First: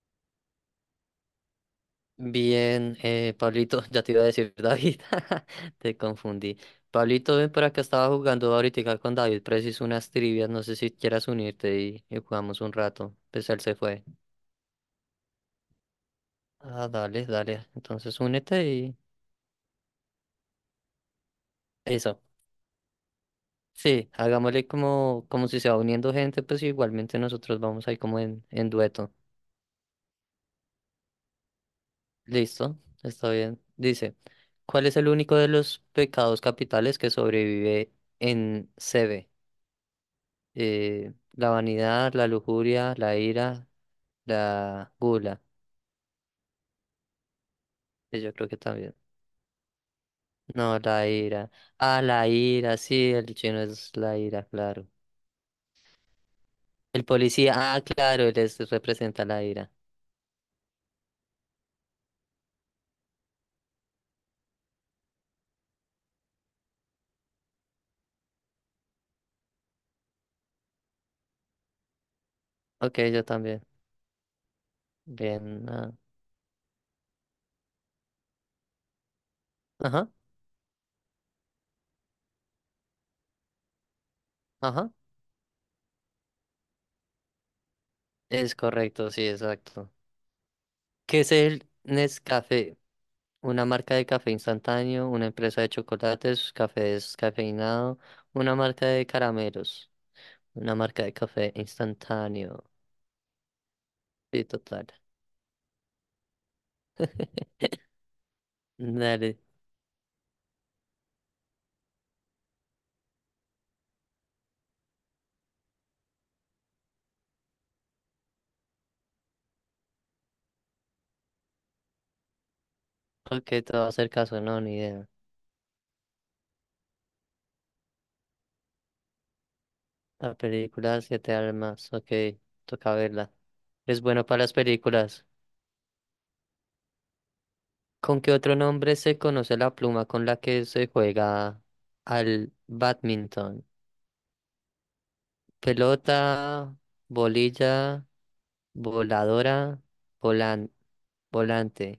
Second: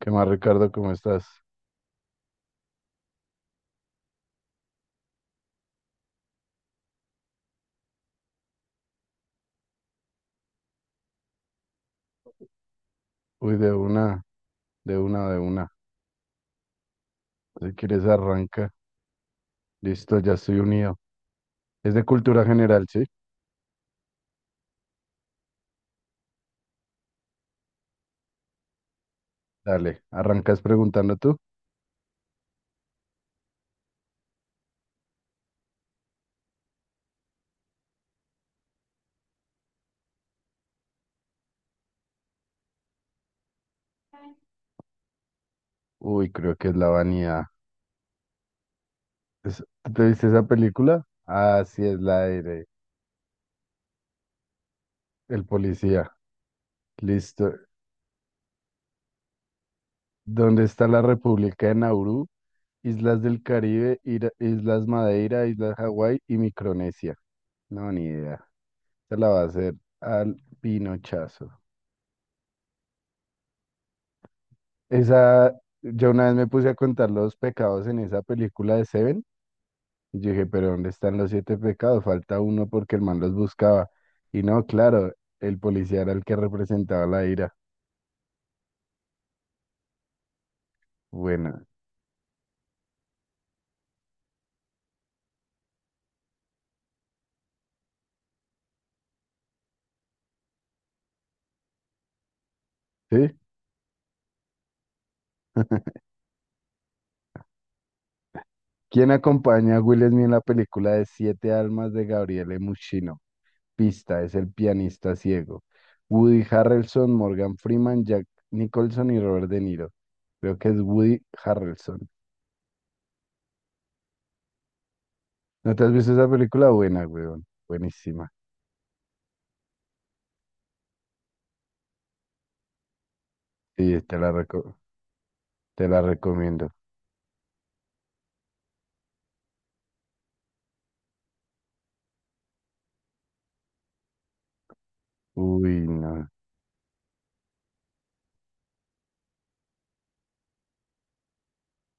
¿Qué más, Ricardo? ¿Cómo estás? Bien, Pablito, ya te iba a decir David, te confundí. Pablito, ven para acá, estaba jugando ahorita con David, preciso unas trivias, no sé si quieras unirte y jugamos un rato, pues Uy, él de se fue. una, de una, de una. Ah, dale, dale, Si quieres, entonces únete arranca. y Listo, ya estoy unido. Es de eso. cultura general, ¿sí? Sí, hagámosle como si se va uniendo gente, pues igualmente nosotros vamos ahí como en dueto. Dale, arrancas preguntando tú. Listo, está bien. Dice, ¿cuál es el único de los pecados capitales que sobrevive en C B la vanidad, la lujuria, la ira, la gula. Uy, creo que es la vanidad. Que Yo creo que también. Es- ¿Tú ¿Te viste esa No, película? la ira. Ah, sí, es Ah, la la de ira, sí, el chino es la ira, claro. el policía. El Listo. policía, ah, claro, representa la ira. ¿Dónde está la República de Nauru? Islas del Caribe, Islas Madeira, Islas Hawái y Micronesia. No, ni idea. Se la va a hacer al pinochazo. Ok, yo también. Esa, Bien. Yo una vez me puse a contar los pecados en esa película de Seven. Ajá, Y yo dije, pero ¿dónde están los siete pecados? Falta uno porque el man los buscaba. Y no, ajá. claro, el policía era el que representaba la ira. Es correcto, sí, exacto. ¿Qué es Bueno, el Nescafé? Una marca de café instantáneo, una empresa de chocolates, café descafeinado, una marca de caramelos, una marca de café instantáneo. ¿sí? Sí, total. ¿Quién Dale. acompaña a Will Smith en la película de Siete Almas de Gabriele Muchino? Pista, es el pianista ciego. Woody Harrelson, Morgan Freeman, Jack Nicholson y Robert De Niro. Creo que es Woody Harrelson. Ok, te voy a hacer caso, no, ni idea. ¿No te has visto esa película? Buena, weón. Buenísima. La película Siete Almas, ok, toca verla. Es Sí, te bueno la, para las reco- películas. Te la recomiendo. ¿Con qué otro nombre se conoce la pluma con la que se juega al badminton? Uy, no, Pelota, bolilla, voladora, volan, volante,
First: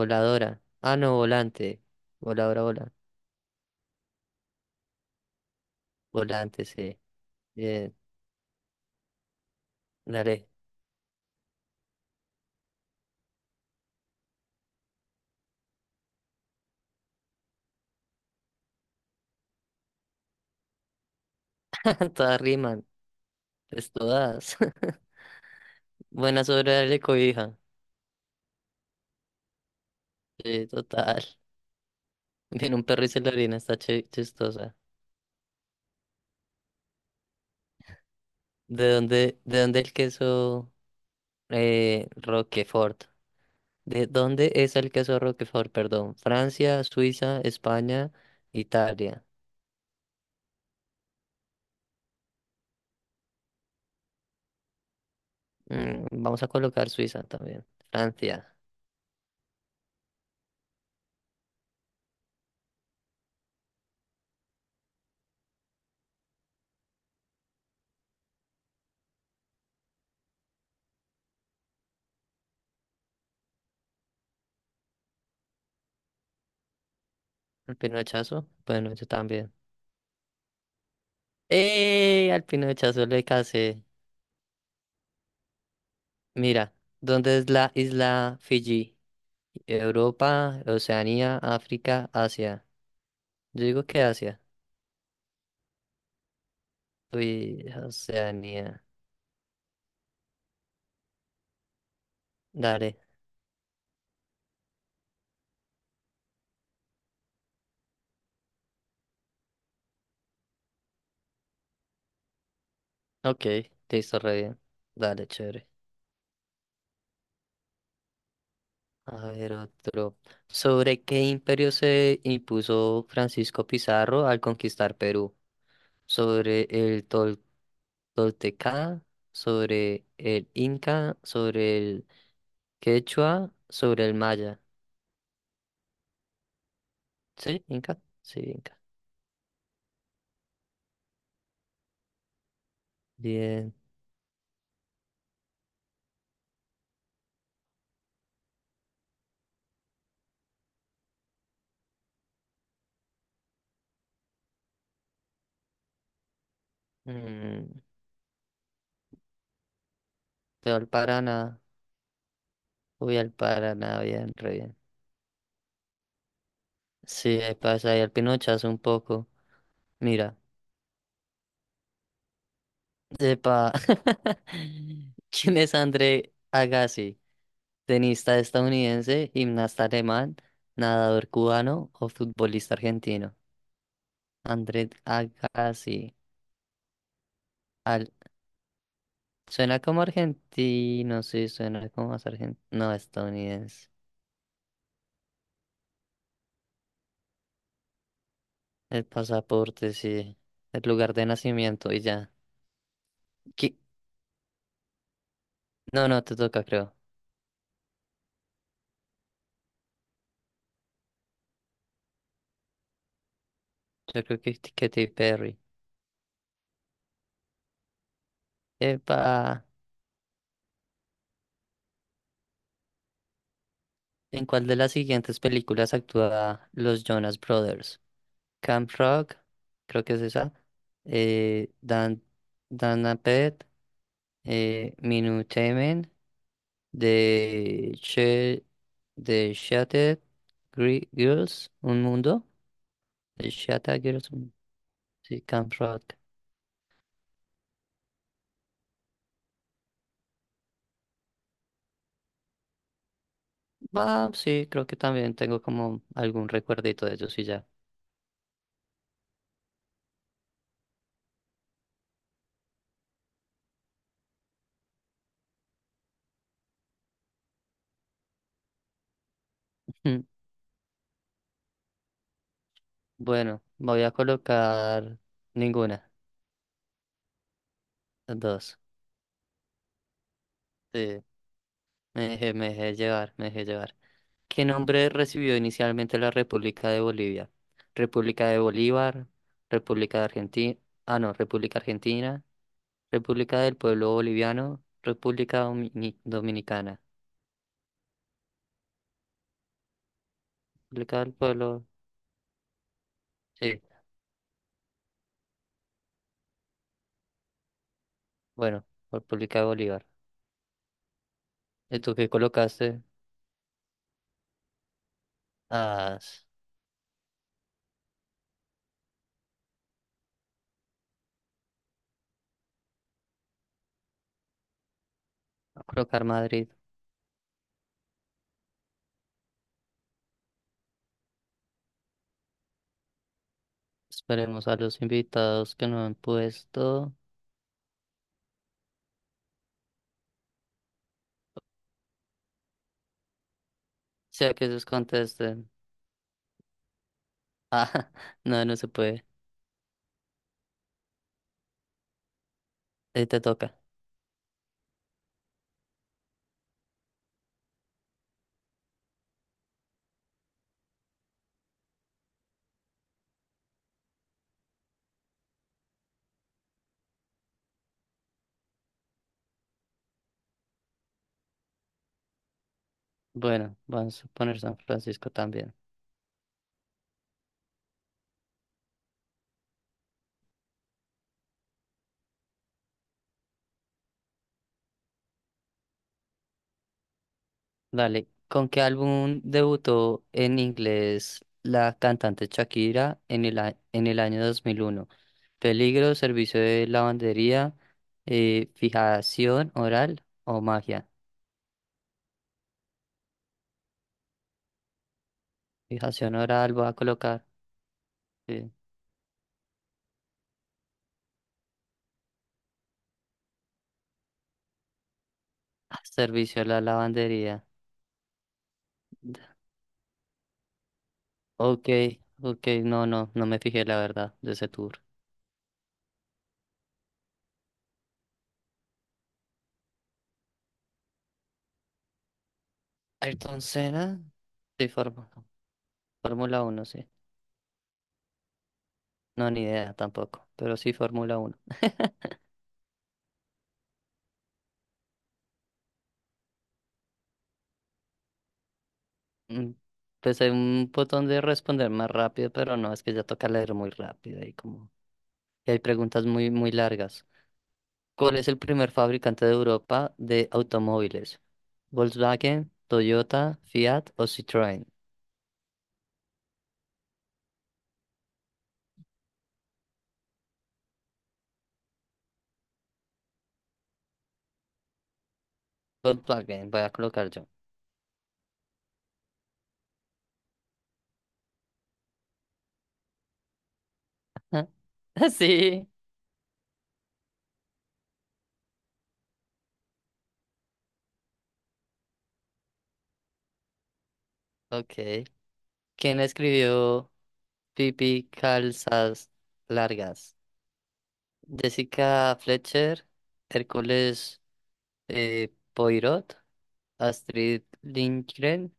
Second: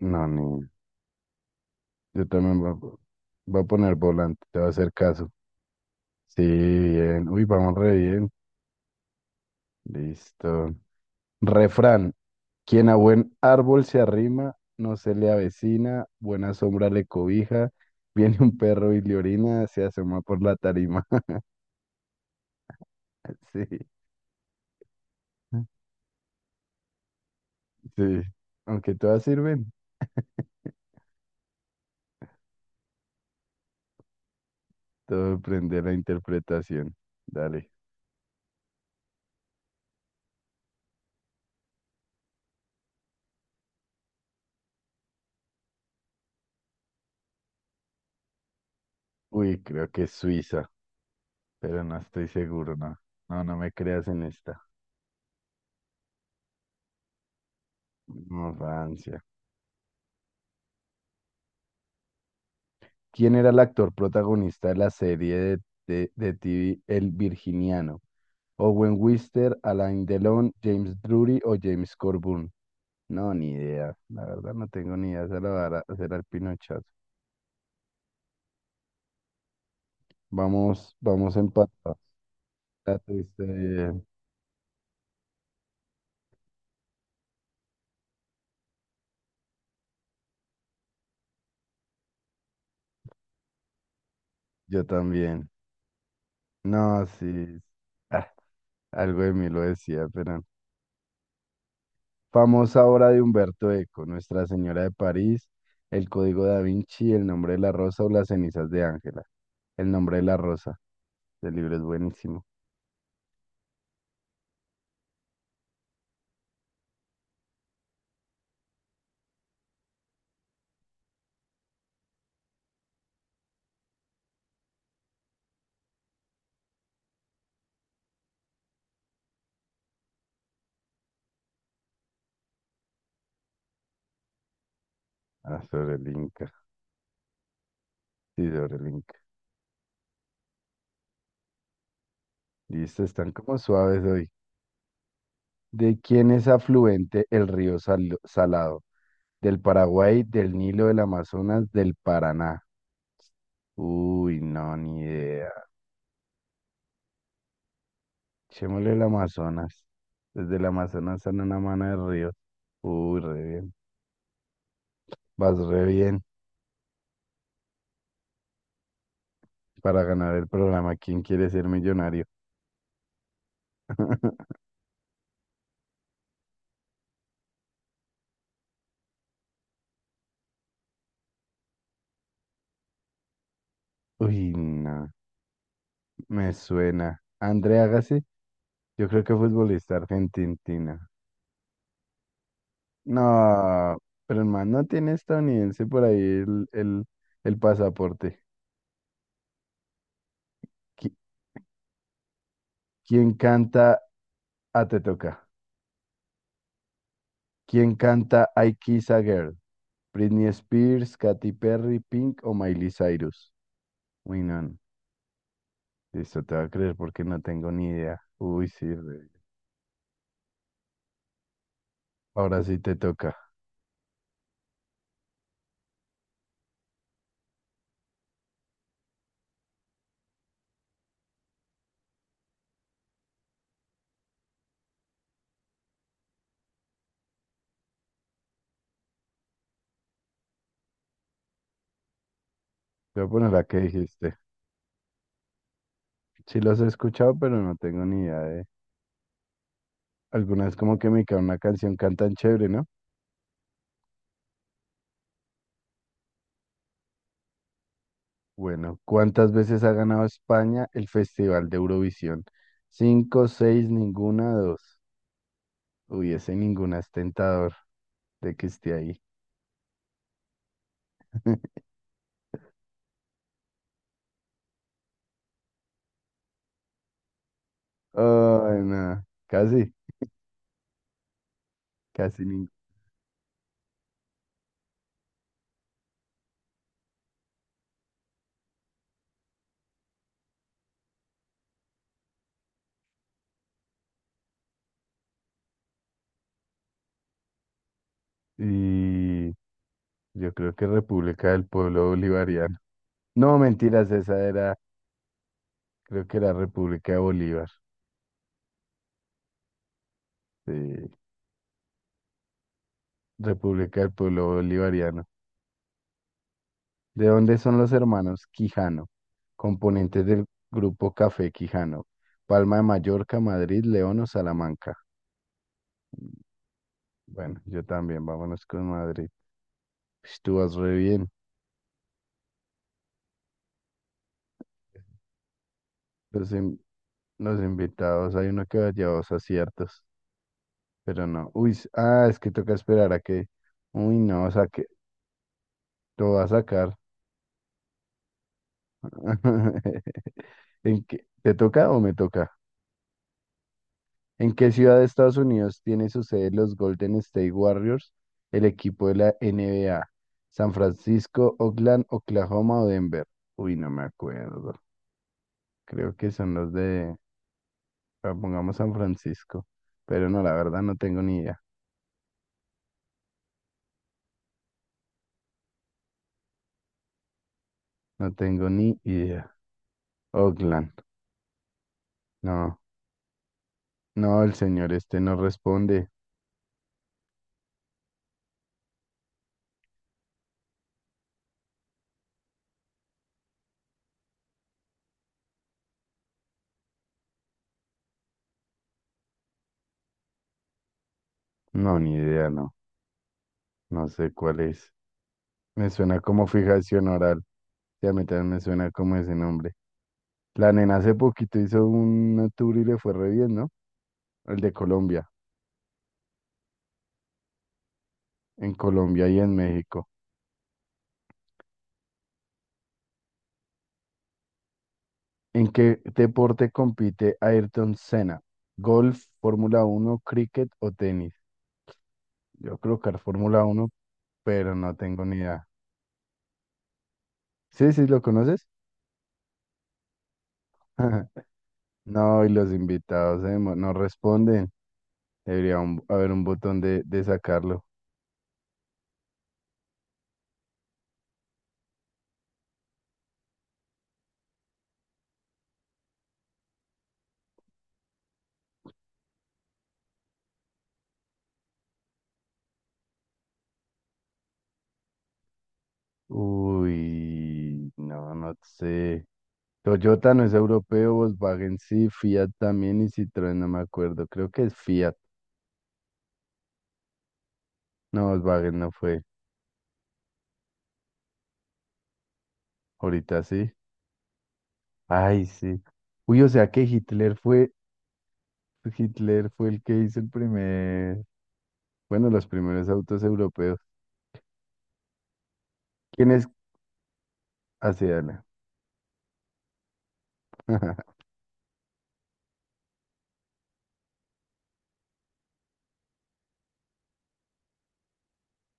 no, ni. Ah, no, volante. Yo también Voladora, voy a, vola. po- Voy a poner volante, te va a hacer caso. Sí, Volante, sí. bien. Uy, vamos Bien, re bien. dale. Listo. Refrán. Quien a buen árbol se arrima, no se le avecina, buena sombra le cobija, viene un perro y le orina, se asoma por la tarima. Todas riman, Sí, pues todas. Buena sobre darle cobija. sí. Aunque todas sirven, Sí, total. Viene un perro y se lo orina, está chistosa. todo depende de la interpretación. Dale. ¿De dónde el queso Roquefort? ¿De dónde es el queso Roquefort? Perdón. Francia, Suiza, España, Italia. Uy, creo que es Suiza, pero no estoy seguro, no. No, no me creas en esta. Mm, vamos a colocar Suiza también. No, Francia. Francia. ¿Quién era el actor protagonista de la serie de TV El Virginiano? ¿Owen Wister, Alain Delon, James Drury o James Corbun? No, ni idea. La verdad no tengo ni idea. Se la va a dar- Hacer al Pinochet. ¿Al pinochazo? Bueno, yo también. Vamos, vamos empatados. ¡Eh! Al La pinochazo le tuviste casé. bien. Mira, ¿dónde es la isla Fiji? Europa, Oceanía, África, Asia. Yo digo que Asia. Yo también. No, sí. Uy, Ah, Oceanía. algo de mí lo decía, pero famosa Dale. obra de Humberto Eco, ¿Nuestra Señora de París, El Código da Vinci, El nombre de la rosa o Las cenizas de Ángela? El nombre de la rosa. El libro es buenísimo. Ok, te hizo re bien. Dale, chévere. A ver, otro. ¿Sobre qué imperio se impuso Francisco Pizarro al conquistar Perú? ¿Sobre el Tol- Tolteca? ¿Sobre el Inca? ¿Sobre el Quechua? ¿Sobre el Maya? Ah, sobre el Inca. ¿Sí? ¿Inca? Sí, Sí, sobre Inca. el Inca. Listo, están como Bien. suaves hoy. ¿De quién es afluente el río Salado? ¿Del Paraguay, del Nilo, del Amazonas, del Paraná? Uy, no, ni idea. Mm, Echémosle el Amazonas. Desde el voy al Amazonas sale una Paraná. mano de río. Voy Uy, al re bien. Paraná, bien, re bien. Vas re bien. Sí, ahí pasa ahí al Pinochazo un poco. Para ganar Mira. el programa ¿Quién quiere ser millonario? Sepa. ¿Quién es André Agassi? Tenista estadounidense, gimnasta alemán, nadador cubano o futbolista argentino. Uy, André no, Agassi. me suena. André Al... Agassi, yo creo que Suena futbolista como argentina. argentino, sí, suena como más argentino. No, estadounidense. No, pero el man no tiene estadounidense por ahí el pasaporte. El pasaporte, sí. El lugar Qui- de nacimiento y ya. ¿Quién Qui- canta A Te Toca? No, no, te toca, creo. ¿Quién canta I Kiss a Girl? ¿Britney Spears, Katy Perry, Pink o Miley Cyrus? Yo creo Uy, que no, es no. Katy Perry. Listo, te va a creer porque no tengo ni idea. Uy, sí, re. Epa. Ahora sí te toca. ¿En cuál de las siguientes películas actúa los Jonas Brothers? Camp Rock, creo que es esa. Eh, Dan, Dan Apet, Minutamen, de She, de Girls, Un Mundo, Te voy a de poner la que Shattered dijiste. Sí, Camp Rock. Sí los he escuchado, pero no tengo ni idea de... Algunas como que me cae una canción, cantan chévere, ¿no? Ah, sí, creo que también tengo como algún recuerdito de ellos y ya. Bueno, ¿cuántas veces ha ganado España el Festival de Eurovisión? Cinco, seis, ninguna, dos. Uy, ese ninguna es tentador de que esté ahí. Mm, bueno, voy a colocar ninguna, dos. Ay, no, casi, Sí, me casi dejé, me ninguna. dejé llevar, me dejé llevar. ¿Qué nombre recibió inicialmente la República de Bolivia? República de Bolívar, República de Argentina, ah no, República Argentina, República del Pueblo Boliviano, Dominicana, Y yo creo que República del República del Pueblo, Pueblo Bolivariano. No, sí, mentiras, esa era, creo que era República de Bolívar. bueno, República de Bolívar. Sí, ¿Y tú qué colocaste? República del Pueblo Bolivariano. Ah, s- ¿De dónde son los hermanos Quijano, componentes del grupo Café Quijano? Palma de Mallorca, Madrid, León o Salamanca. a colocar Madrid. Bueno, yo también, vámonos con Madrid. Pues tú vas re bien. Esperemos a los invitados que no han Los, in- puesto, los invitados, hay uno que lleva dos aciertos, pero no. Uy, ah, es que toca esperar a que. Uy, no, o sea que sea ellos que contesten. lo va a sacar. Ah, no, no se puede. ¿En qué? ¿Te toca o me toca? Te toca. ¿En qué ciudad de Estados Unidos tiene su sede los Golden State Warriors, el equipo de la NBA? ¿San Francisco, Oakland, Oklahoma o Denver? Uy, no me acuerdo. Creo que son los de, ah, pongamos San Francisco, pero no, la verdad no tengo ni idea. Bueno, vamos a poner San Francisco también. No tengo ni idea. Oakland. No, no, el señor este no responde. Dale, ¿con qué álbum debutó en inglés la cantante Shakira en en el año 2001? ¿Peligro, servicio de lavandería, fijación oral o magia? No, ni idea, no. No sé cuál es. Me suena Fijación como oral voy a fijación oral. colocar. Ya a mí también me Sí. suena como ese nombre. La nena hace poquito hizo un tour y le fue re bien, ¿no? El de Colombia, Ah, Servicio a la lavandería. en Colombia y en México. Ok, ok, no, no, no me fijé la verdad de ese tour. ¿En qué deporte compite Ayrton Senna? ¿Golf, Fórmula uno, cricket o tenis? Yo creo que era Ayrton Fórmula uno, Senna, pero sí, no tengo ni idea. Fórmula uno sí. Sí, sí, ¿lo conoces? No, ni idea tampoco, pero sí Fórmula uno. No, y los invitados no responden. Haber un botón de sacarlo. Mm, pues hay un botón de responder más rápido, pero no, es que ya toca leer muy rápido y como y hay preguntas muy muy largas. ¿Cuál es el primer fabricante de Europa de automóviles? ¿Volkswagen, Toyota, Fiat o Citroën? Uy, no, no sé. Toyota no es europeo, Volkswagen sí, Fiat también y Citroën, no me acuerdo. Creo que es Fiat. Volkswagen, voy a colocar yo. No, Volkswagen no fue. Ahorita sí. Ay, sí. Sí, Uy, o sea que Hitler fue el que hizo el primer, bueno, los primeros autos europeos. ok. ¿Quién ¿Quién es? escribió Así, Pipi dale. Calzas Largas? Jessica Fletcher, Hércules Poirot, Astrid Lindgren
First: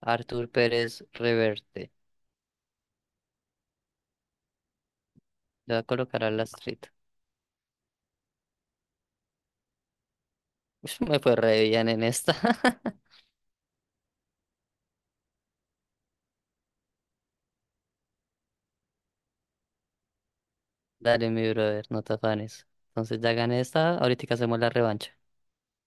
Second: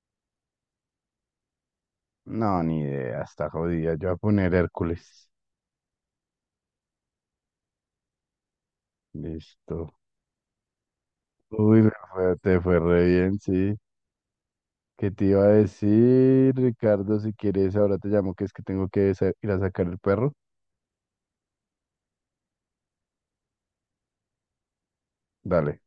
Artur Pérez Reverte. No, ni idea, está jodida. Yo voy a poner Hércules. Le voy a colocar a Lastrito. Listo. Ush, me fue re Uy, bien en esta. Te fue re bien, sí. ¿Qué te iba a decir, Ricardo? Si quieres, ahora te llamo, que es que tengo que ir a sacar el perro. Dale, mi brother, no te afanes. Entonces ya gané esta, ahorita hacemos la revancha. Dale.